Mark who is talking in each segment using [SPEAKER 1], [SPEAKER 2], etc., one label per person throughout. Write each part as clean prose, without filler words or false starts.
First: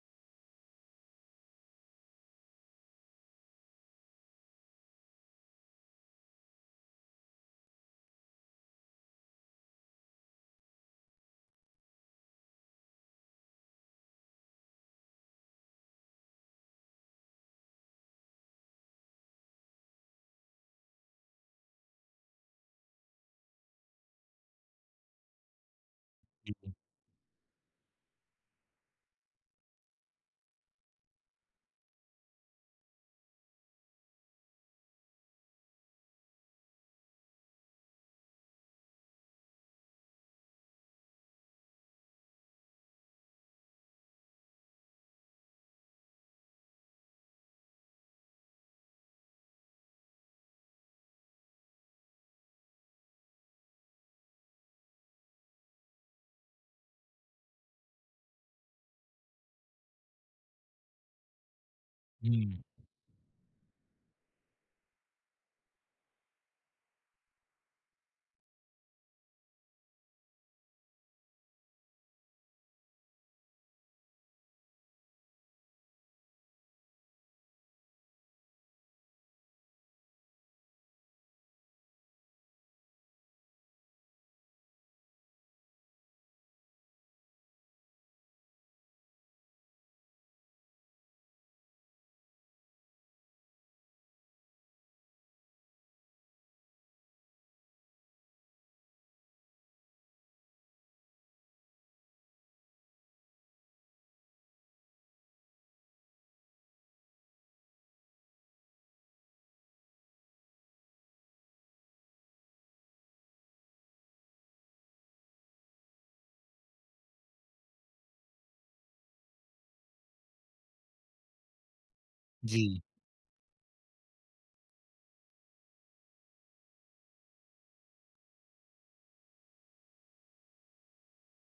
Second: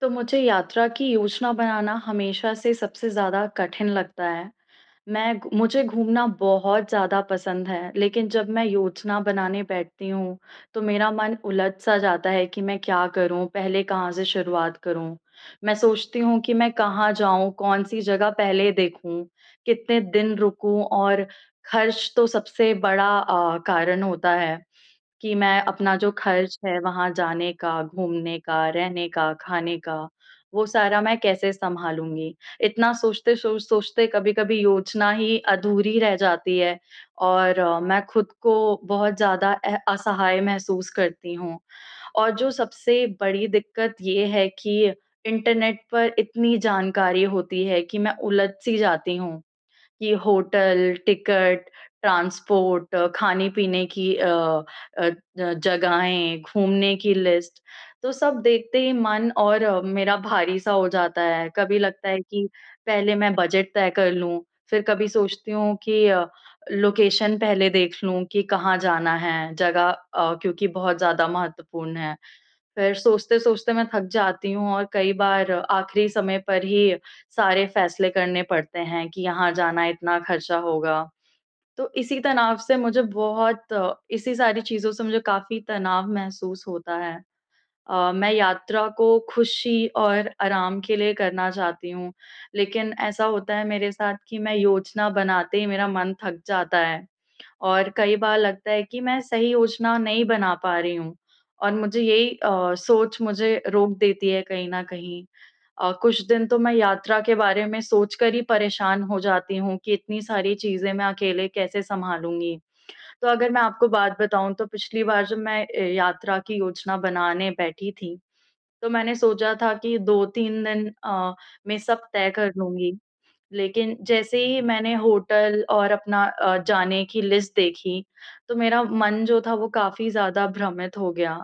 [SPEAKER 1] तो मुझे यात्रा की योजना बनाना हमेशा से सबसे ज़्यादा कठिन लगता है। मैं घू मुझे घूमना बहुत ज़्यादा पसंद है, लेकिन जब मैं योजना बनाने बैठती हूँ, तो मेरा मन उलझ-सा जाता है कि मैं क्या करूँ, पहले कहाँ से शुरुआत करूँ? मैं सोचती हूँ कि मैं कहाँ जाऊँ, कौन-सी जगह पहले देखूँ, कितने दिन रुकूँ और खर्च तो सबसे बड़ा कारण होता है। कि मैं अपना जो खर्च
[SPEAKER 2] हुँ,
[SPEAKER 1] है वहाँ जाने का, घूमने का, रहने का, खाने का, वो सारा मैं कैसे सँभालूँगी? इतना सोचते कभी-कभी योजना ही अधूरी रह जाती है और मैं खुद को बहुत ज़्यादा असहाय महसूस करती हूँ। और जो सबसे बड़ी दिक्कत ये है कि इंटरनेट पर इतनी जानकारी होती है कि मैं उलझ-सी जाती हूँ। कि होटल, टिकट, ट्रांसपोर्ट, खाने-पीने की ज जगहें, घूमने की लिस्ट, तो सब देखते ही मन और मेरा भारी-सा हो जाता है। कभी लगता है कि
[SPEAKER 2] हुँ,
[SPEAKER 1] पहले मैं बजट तय कर लूँ, फिर कभी सोचती हूँ कि लोकेशन पहले देख लूँ कि कहाँ जाना है, जगह क्योंकि बहुत ज़्यादा महत्वपूर्ण है। फिर सोचते-सोचते मैं थक जाती हूँ और कई बार आखिरी समय पर ही सारे फैसले करने पड़ते हैं कि यहाँ जाना इतना खर्चा होगा। तो इसी तनाव से इसी सारी चीज़ों से मुझे काफ़ी तनाव महसूस होता है। मैं यात्रा को खुशी और आराम के लिए करना चाहती हूँ, लेकिन ऐसा होता है मेरे साथ कि मैं योजना बनाते ही मेरा मन थक जाता है। और कई बार लगता है कि मैं सही योजना नहीं बना पा रही हूँ और मुझे यही अ, सोच मुझे रोक देती है कहीं न कहीं। कुछ दिन तो मैं यात्रा के बारे में सोचकर ही परेशान हो जाती हूँ कि इतनी सारी चीज़ें मैं अकेले कैसे सँभालूँगी। तो अगर मैं आपको बात बताऊँ तो पिछली बार जब मैं यात्रा की योजना बनाने बैठी थी, तो मैंने सोचा था कि 2-3 दिन में सब तय कर
[SPEAKER 2] जी।
[SPEAKER 1] लूँगी। लेकिन जैसे ही मैंने होटल और जाने की लिस्ट देखी, तो मेरा मन जो था वो काफ़ी ज़्यादा भ्रमित हो गया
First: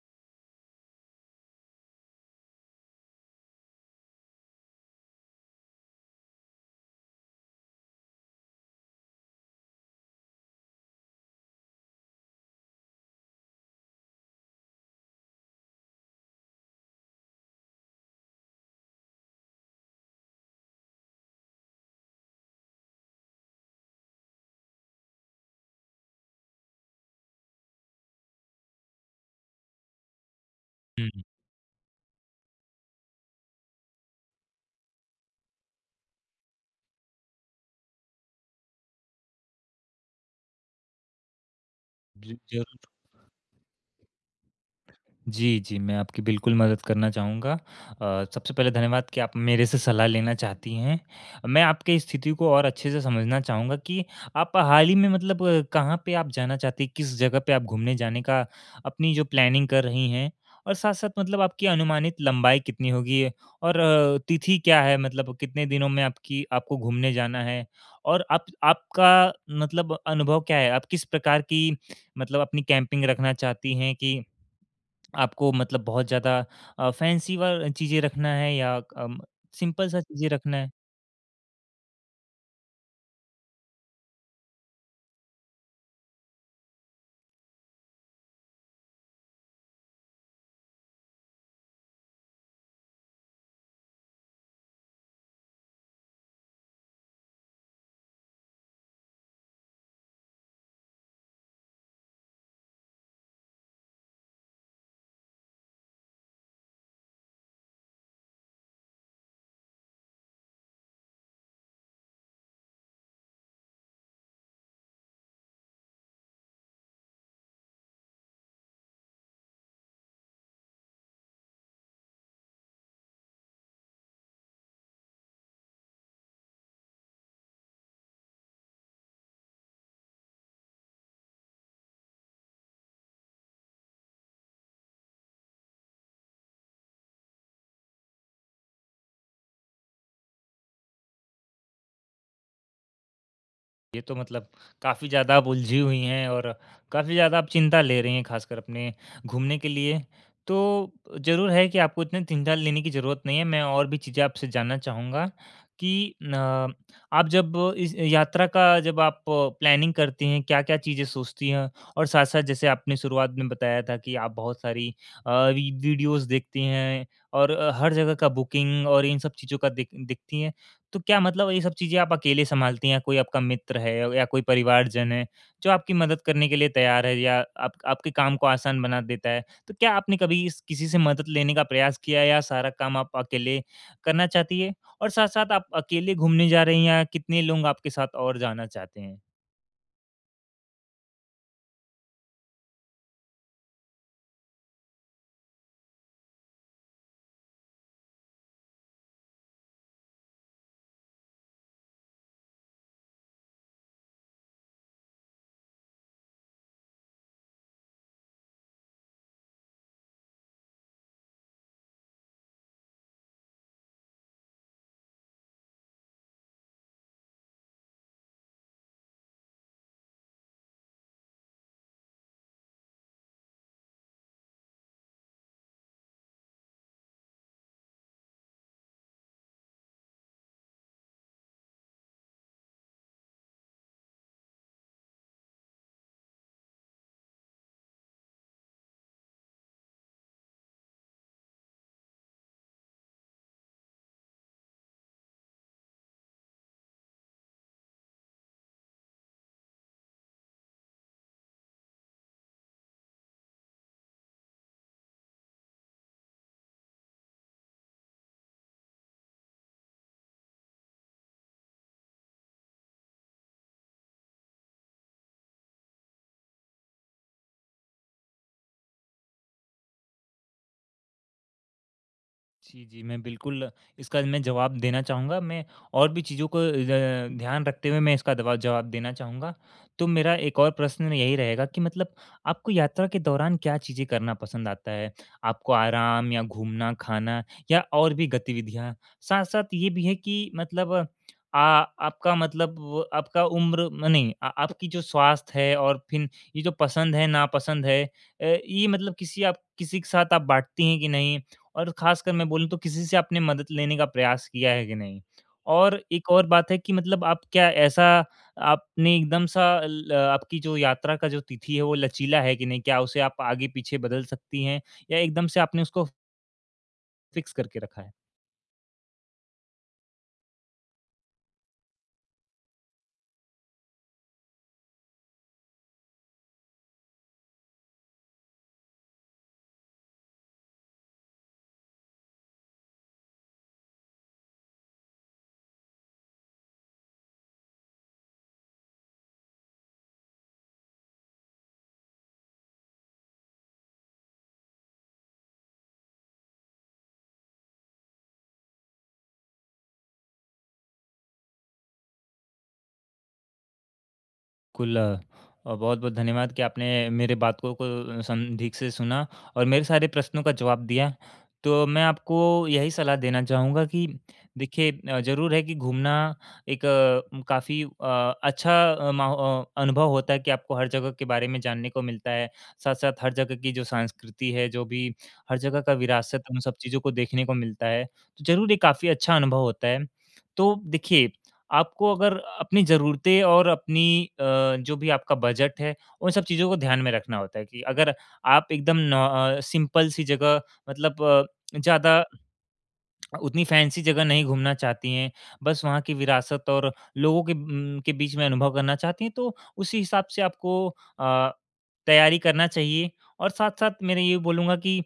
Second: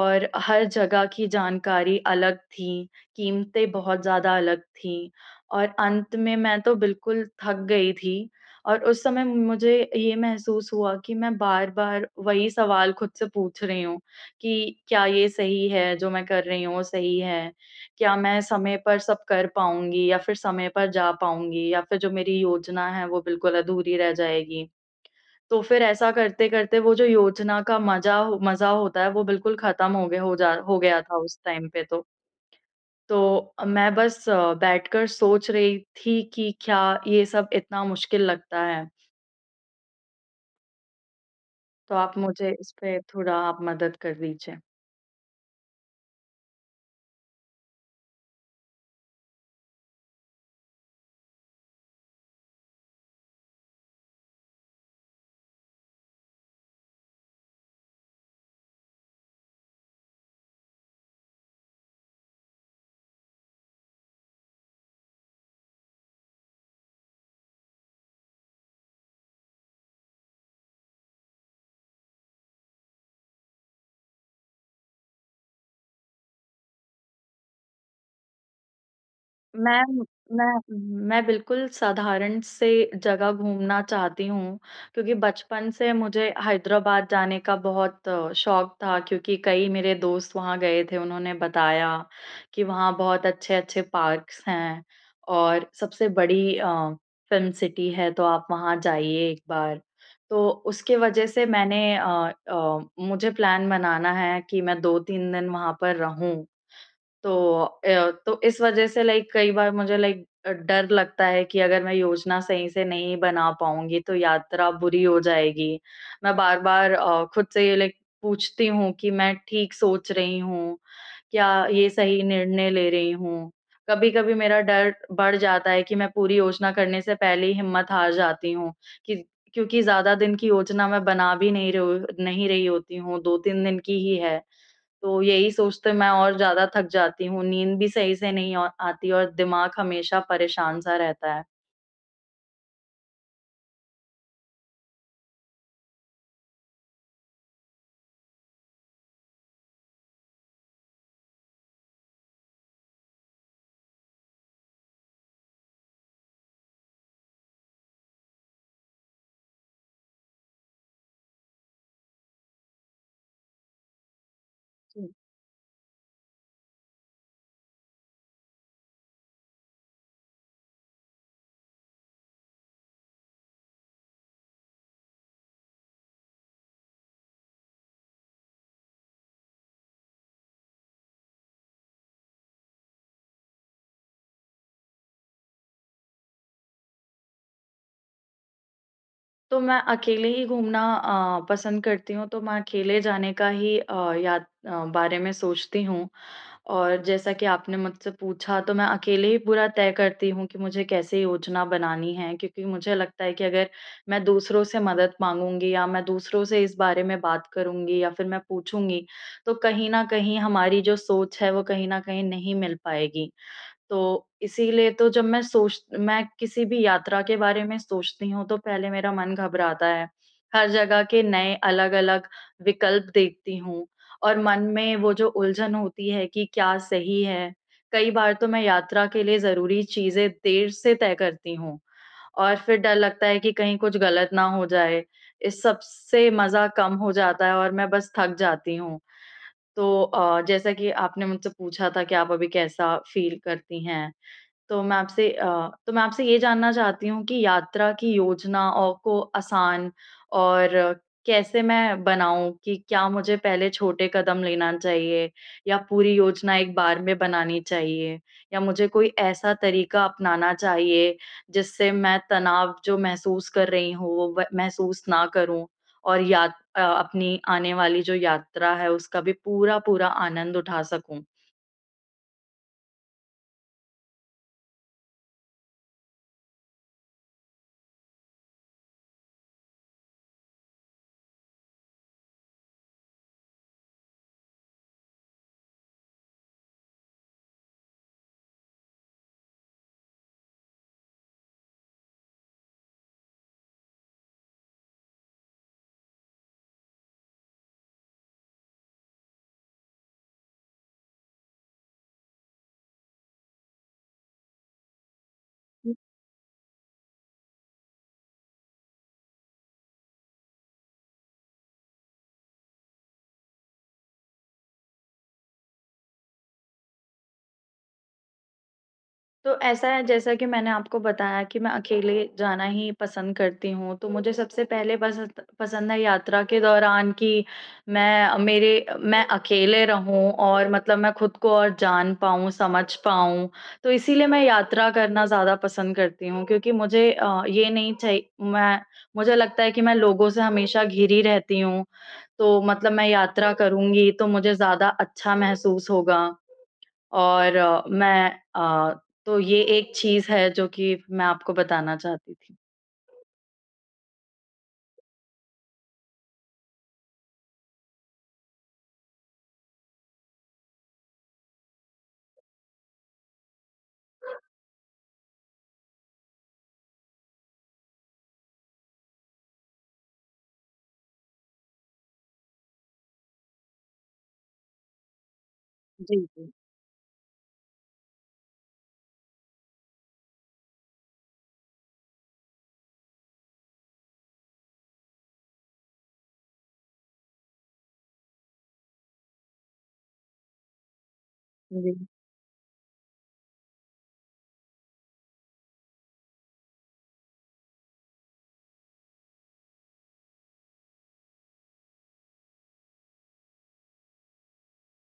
[SPEAKER 1] और हर जगह की जानकारी अलग थी, कीमतें बहुत ज़्यादा अलग थीं और अंत में मैं तो बिल्कुल थक गई थी और उस समय मुझे ये महसूस हुआ कि मैं बार-बार वही सवाल खुद से पूछ रही हूँ कि क्या ये सही है जो मैं कर रही हूँ वो सही है? क्या मैं समय पर सब कर पाऊँगी या फिर समय पर जा पाऊँगी या फिर जो मेरी योजना है वो बिल्कुल अधूरी रह जाएगी? तो फिर ऐसा करते-करते वो जो योजना का मज़ा होता है वो बिल्कुल ख़त्म हो गया था
[SPEAKER 2] हुँ।
[SPEAKER 1] उस टाइम पे तो। तो मैं बस बैठकर सोच रही थी कि क्या ये सब इतना मुश्किल लगता है? तो आप
[SPEAKER 2] जी,
[SPEAKER 1] मुझे इस
[SPEAKER 2] ज़रूर।
[SPEAKER 1] पे थोड़ा आप मदद कर दीजिए।
[SPEAKER 2] जी, जी, मैं आपकी बिल्कुल मदद करना चाहूँगा। सबसे पहले धन्यवाद कि आप मेरे से सलाह लेना चाहती हैं। मैं आपकी स्थिति को और अच्छे से समझना चाहूँगा कि आप हाल ही में मतलब कहाँ पे आप जाना चाहती हैं? किस जगह पे आप घूमने जाने का अपनी जो प्लानिंग कर रही हैं? और साथ-साथ मतलब आपकी अनुमानित लंबाई कितनी होगी? और तिथि क्या है? मतलब कितने दिनों में आपकी आपको घूमने जाना है? और आप आपका मतलब अनुभव क्या है? आप किस प्रकार की मतलब अपनी कैंपिंग रखना चाहती हैं कि आपको मतलब बहुत ज़्यादा फैंसी वा चीज़ें रखना है या
[SPEAKER 1] मैं
[SPEAKER 2] सिंपल सा चीज़ें
[SPEAKER 1] मैं
[SPEAKER 2] रखना है।
[SPEAKER 1] मैं बिल्कुल साधारण से जगह घूमना चाहती हूँ, क्योंकि बचपन से मुझे हैदराबाद जाने का बहुत शौक था क्योंकि कई मेरे दोस्त वहाँ गए थे, उन्होंने बताया कि वहाँ बहुत अच्छे-अच्छे पार्क्स हैं और सबसे बड़ी फ़िल्म सिटी है तो आप वहाँ जाइए एक बार। तो उसके वजह से मुझे प्लान बनाना है कि मैं 2-3 दिन वहाँ पर रहूँ। तो तो इस वजह से कई बार मुझे डर लगता है कि अगर मैं योजना सही से नहीं बना पाऊँगी तो यात्रा बुरी हो जाएगी। मैं बार-बार खुद से ये पूछती हूँ कि मैं ठीक सोच रही हूँ? क्या ये सही निर्णय ले रही हूँ? कभी-कभी मेरा डर बढ़ जाता है कि मैं पूरी योजना करने से पहले ही हिम्मत हार जाती हूँ कि क्योंकि ज़्यादा दिन की योजना मैं बना भी नहीं रही होती हूँ, 2-3 दिन की ही है। तो यही सोचते मैं और ज़्यादा थक जाती हूँ, नींद भी सही से नहीं औ आती और दिमाग हमेशा परेशान-सा रहता है।
[SPEAKER 2] ये तो मतलब काफ़ी ज़्यादा आप उलझी हुई हैं और काफ़ी ज़्यादा आप चिंता ले रही हैं खासकर अपने घूमने के लिए। तो ज़रूर है कि आपको इतनी चिंता लेने की ज़रूरत नहीं है। मैं और भी चीज़ें आपसे जानना चाहूँगा कि न आप जब इस यात्रा का जब आप प्लानिंग करती हैं, क्या-क्या चीज़ें सोचती हैं? और साथ-साथ जैसे आपने शुरुआत में बताया था कि आप बहुत सारी
[SPEAKER 1] जी।
[SPEAKER 2] वी वीडियोज़ देखती हैं और हर जगह का बुकिंग और इन सब चीज़ों का देखती हैं। तो क्या मतलब ये सब चीज़ें आप अकेले संभालती हैं या कोई आपका मित्र है या कोई परिवारजन है, जो आपकी मदद करने के लिए तैयार है या आप आपके काम को आसान बना देता है? तो क्या आपने कभी इस किसी से मदद लेने का प्रयास किया या सारा काम आप अकेले करना चाहती हैं? और साथ-साथ आप अकेले घूमने जा रही हैं या कितने लोग आपके साथ और जाना चाहते हैं?
[SPEAKER 1] तो मैं अकेले ही पसंद करती हूँ, तो मैं अकेले जाने का ही बारे में सोचती हूँ। और जैसा कि आपने मुझसे पूछा तो मैं अकेले ही पूरा तय करती हूँ कि मुझे कैसे योजना बनानी है क्योंकि मुझे लगता है कि अगर मैं दूसरों से मदद मांगूँगी या मैं दूसरों से इस बारे में बात करूँगी या फिर मैं पूछूँगी, तो कहीं न कहीं हमारी जो सोच है वो कहीं न कहीं नहीं मिल पाएगी। तो इसीलिए जब मैं किसी भी यात्रा के बारे में सोचती हूँ तो पहले मेरा मन घबराता है। हर जगह के नए अलग-अलग विकल्प देखती हूँ और मन में वो जो उलझन होती है कि क्या सही है। कई बार तो मैं यात्रा के लिए ज़रूरी चीज़ें देर से तय करती हूँ और फिर डर लगता है कि कहीं कुछ गलत ना हो जाए। इस सब से मज़ा कम हो जाता है और मैं बस थक जाती हूँ। तो जैसा कि आपने मुझसे पूछा था कि आप अभी कैसा फ़ील करती हैं? तो मैं आपसे अ, तो मैं आपसे ये जानना चाहती हूँ कि यात्रा की योजना औ को आसान और कैसे मैं बनाऊँ कि क्या मुझे पहले छोटे कदम लेना चाहिए या पूरी योजना एक बार में बनानी चाहिए? या मुझे कोई ऐसा तरीका अपनाना चाहिए जिससे मैं तनाव जो महसूस कर रही हूँ वो व महसूस ना करूँ और अपनी आने वाली जो यात्रा है उसका भी पूरा-पूरा आनंद उठा सकूँ?
[SPEAKER 2] जी, जी। मैं बिल्कुल इसका मैं जवाब देना चाहूँगा। मैं और भी चीज़ों को ध ध्यान रखते हुए मैं इसका दवा जवाब देना चाहूँगा। तो मेरा एक और प्रश्न यही रहेगा कि मतलब आपको यात्रा के दौरान क्या चीज़ें करना पसंद आता है? आपको आराम या घूमना, खाना या और भी गतिविधियाँ? साथ-साथ ये भी है कि मतलब आ आपका मतलब आपका उम्र म नहीं आ आपकी जो स्वास्थ्य है और फिर ये जो पसंद है, नापसंद है ये मतलब किसी के साथ आप बाँटती हैं कि नहीं? और ख़ासकर मैं बोलूँ तो किसी से आपने मदद लेने का प्रयास किया है कि नहीं? और एक और बात है कि मतलब आप क्या ऐसा आपने एकदम सा ल आपकी जो यात्रा का जो तिथि है वो लचीला है कि नहीं? क्या उसे आप आगे-पीछे बदल सकती हैं या एकदम से आपने उसको फ़िक्स करके रखा है?
[SPEAKER 1] तो ऐसा है जैसा कि मैंने आपको बताया कि मैं अकेले जाना ही पसंद करती हूँ, तो मुझे सबसे पहले पसंद पसंद है यात्रा के दौरान कि मैं अकेले रहूँ और मतलब मैं खुद को और जान पाऊँ, समझ पाऊँ। तो इसीलिए मैं यात्रा करना ज़्यादा पसंद करती हूँ क्योंकि मुझे अ, ये नहीं चाहिए मैं मुझे लगता है कि मैं लोगों से हमेशा घिरी रहती हूँ, तो मतलब मैं यात्रा करूँगी तो मुझे ज़्यादा अच्छा महसूस होगा। और अ, तो ये एक चीज़ है जो कि मैं आपको बताना चाहती थी।
[SPEAKER 2] कुल अ, बहुत-बहुत धन्यवाद कि आपने मेरे बात को संदीक से सुना और मेरे सारे प्रश्नों का जवाब दिया। तो मैं आपको यही सलाह देना चाहूँगा कि देखिए ज़रूर है कि घूमना काफ़ी अच्छा अनुभव होता है कि आपको हर जगह के बारे में जानने को मिलता है। साथ-साथ हर जगह की जो संस्कृति है, जो भी हर जगह का
[SPEAKER 1] जी,
[SPEAKER 2] विरासत,
[SPEAKER 1] जी।
[SPEAKER 2] उन सब चीज़ों को देखने को मिलता है। तो ज़रूर ये काफ़ी अच्छा अनुभव होता है। तो देखिए आपको अगर अपनी ज़रूरतें और अपनी अ, जो भी आपका बजट है, उन सब चीज़ों को ध्यान में रखना होता है कि अगर आप एकदम सिंपल सी जगह मतलब
[SPEAKER 1] जी, जी,
[SPEAKER 2] ज़्यादा उतनी फैंसी जगह नहीं घूमना चाहती हैं, बस वहाँ की विरासत और लोगों के के बीच में अनुभव करना चाहती हैं, तो उसी हिसाब से आपको अ, तैयारी करना चाहिए और साथ-साथ मैं ये बोलूँगा कि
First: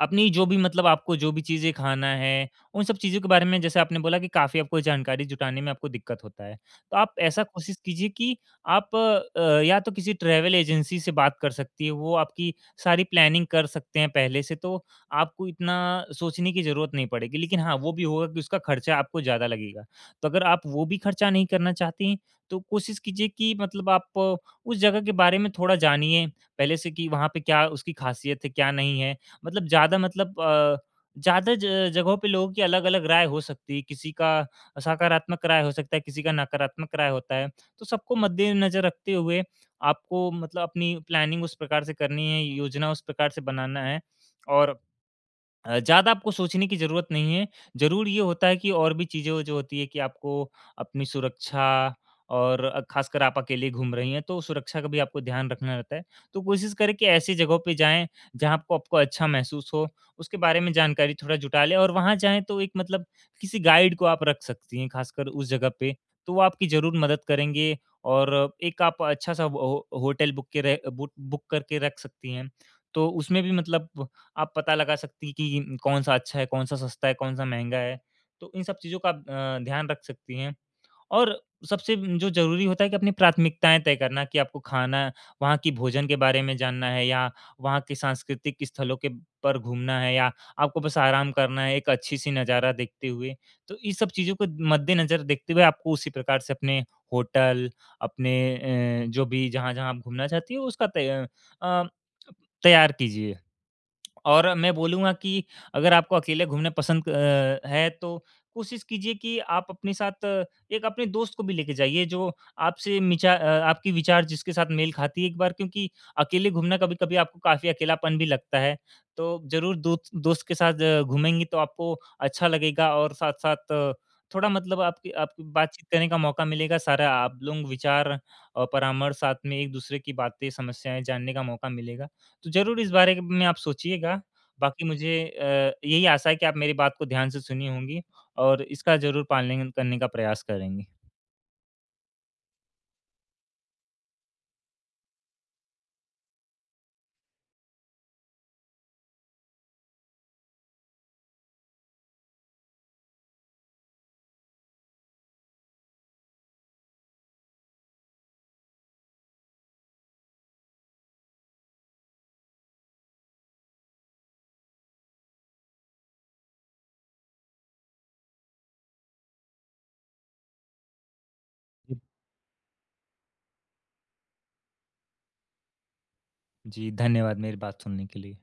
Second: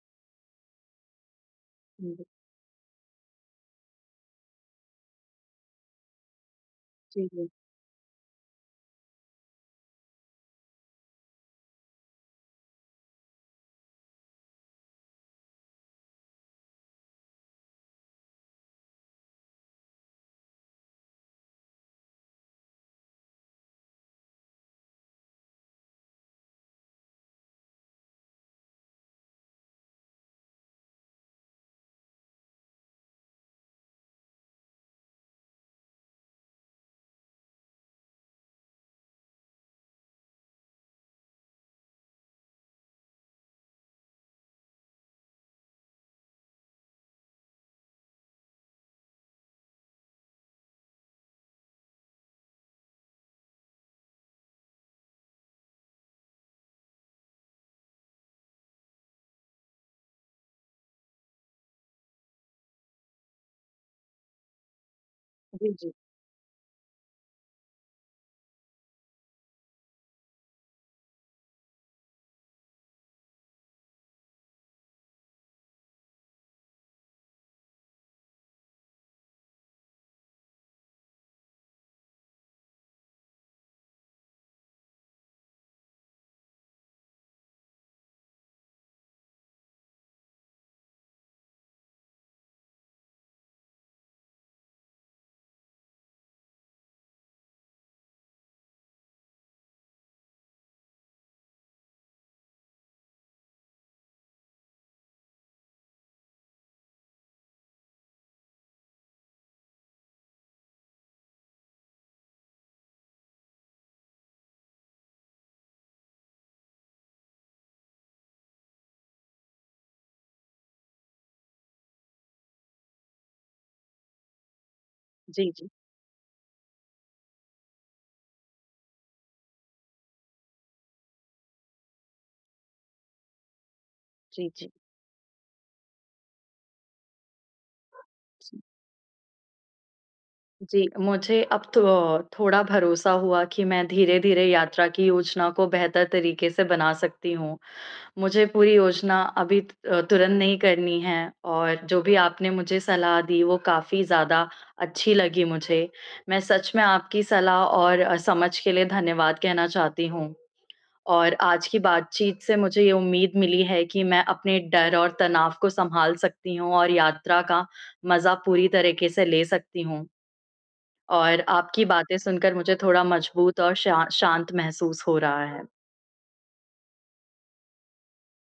[SPEAKER 2] अपनी जो भी मतलब आपको जो भी चीज़ें खाना
[SPEAKER 1] जी, जी।
[SPEAKER 2] है, उन सब चीज़ों के बारे में जैसे आपने बोला कि काफ़ी आपको जानकारी जुटाने में आपको दिक्कत होता है। तो आप
[SPEAKER 1] जी,
[SPEAKER 2] ऐसा
[SPEAKER 1] जी।
[SPEAKER 2] कोशिश कीजिए कि आप या तो किसी ट्रैवल एजेंसी से बात कर सकती है, वो आपकी सारी प्लानिंग कर सकते हैं पहले से, तो आपको इतना सोचने की ज़रूरत नहीं पड़ेगी। लेकिन हाँ, वो भी होगा कि उसका खर्चा आपको ज़्यादा लगेगा। तो अगर आप वो भी खर्चा नहीं करना चाहती हैं, तो कोशिश कीजिए कि मतलब आप उस जगह के बारे में थोड़ा जानिए, पहले से कि वहाँ पे क्या उसकी ख़ासियत है, क्या नहीं है। मतलब ज़्यादा मतलब अ, ज़्यादा ज जगहों पे लोगों की अलग-अलग राय हो सकती है, किसी का सकारात्मक राय हो सकता है, किसी का नकारात्मक राय होता है। तो सबको मद्देनज़र रखते हुए आपको मतलब अपनी प्लानिंग उस प्रकार से करनी है, योजना उस प्रकार से बनाना है और ज़्यादा आपको सोचने की ज़रूरत नहीं है। ज़रूर ये होता है कि और भी चीज़ें जो होती है कि आपको अपनी सुरक्षा और ख़ासकर आप अकेले घूम रही हैं, तो सुरक्षा का भी आपको ध्यान रखना रहता है। तो कोशिश करें कि ऐसी जगहों पे जाएँ, जहाँ आपको आपको अच्छा महसूस हो, उसके बारे में जानकारी थोड़ा जुटा लें और वहाँ जाएँ तो एक मतलब किसी गाइड को आप रख सकती हैं, ख़ासकर उस जगह
[SPEAKER 1] जी, जी।
[SPEAKER 2] पे। तो वो आपकी ज़रूर मदद करेंगे और एक आप अच्छा-सा हो- होटल बुक के रह बुक बुक करके रख सकती हैं। तो उसमें भी मतलब आप पता लगा सकती हैं कि कौन-सा अच्छा है, कौन-सा सस्ता है, कौन-सा महँगा है। तो इन सब चीज़ों का आप ध्यान रख सकती हैं और सबसे जो ज़रूरी होता है कि अपनी प्राथमिकताएँ तय करना कि आपको खाना वहाँ की भोजन के बारे में जानना है या वहाँ के सांस्कृतिक स्थलों के पर घूमना है या आपको बस आराम करना है एक अच्छी-सी नज़ारा देखते हुए। तो इस सब चीज़ों को मद्देनज़र देखते हुए आपको उसी प्रकार से अपने होटल, अपने जो भी जहाँ-जहाँ आप घूमना चाहती हो उसका अ, तैयार कीजिए। और मैं बोलूँगा कि अगर आपको अकेले घूमना पसंद है तो कोशिश कीजिए कि आप अपने साथ एक अपने दोस्त को भी लेके जाइए जो आपकी विचार जिसके साथ मेल खाती है एक बार क्योंकि अकेले घूमना कभी-कभी आपको काफ़ी अकेलापन भी लगता है। तो ज़रूर दोस्त दोस्त के साथ घूमेंगी तो आपको अच्छा लगेगा और साथ-साथ थोड़ा मतलब आपकी आपकी बातचीत करने का मौका मिलेगा, सारा आप लोग विचार और परामर्श साथ में एक-दूसरे की बातें, समस्याएँ जानने का मौका मिलेगा। तो ज़रूर इस बारे में आप सोचिएगा।
[SPEAKER 1] जी, जी।
[SPEAKER 2] बाकी मुझे यही आशा है कि आप मेरी बात को ध्यान से सुनी होंगी
[SPEAKER 1] जी।
[SPEAKER 2] और इसका ज़रूर पालन करने का प्रयास
[SPEAKER 1] जी,
[SPEAKER 2] करेंगी।
[SPEAKER 1] मुझे अब तो थोड़ा भरोसा हुआ कि मैं धीरे-धीरे यात्रा की योजना को बेहतर तरीके से बना सकती हूँ। मुझे पूरी योजना अभी तुरंत नहीं करनी है और जो भी आपने मुझे सलाह दी वो काफ़ी ज़्यादा अच्छी लगी मुझे। मैं सच में आपकी सलाह और समझ के लिए धन्यवाद कहना चाहती हूँ। और आज की बातचीत से मुझे ये उम्मीद मिली है कि मैं अपने डर और तनाव को सँभाल सकती हूँ और यात्रा का मज़ा पूरी तरीके से ले सकती हूँ। और आपकी बातें सुनकर मुझे थोड़ा मजबूत और शा शांत महसूस हो रहा है।
[SPEAKER 2] जी, धन्यवाद मेरी बात सुनने के लिए।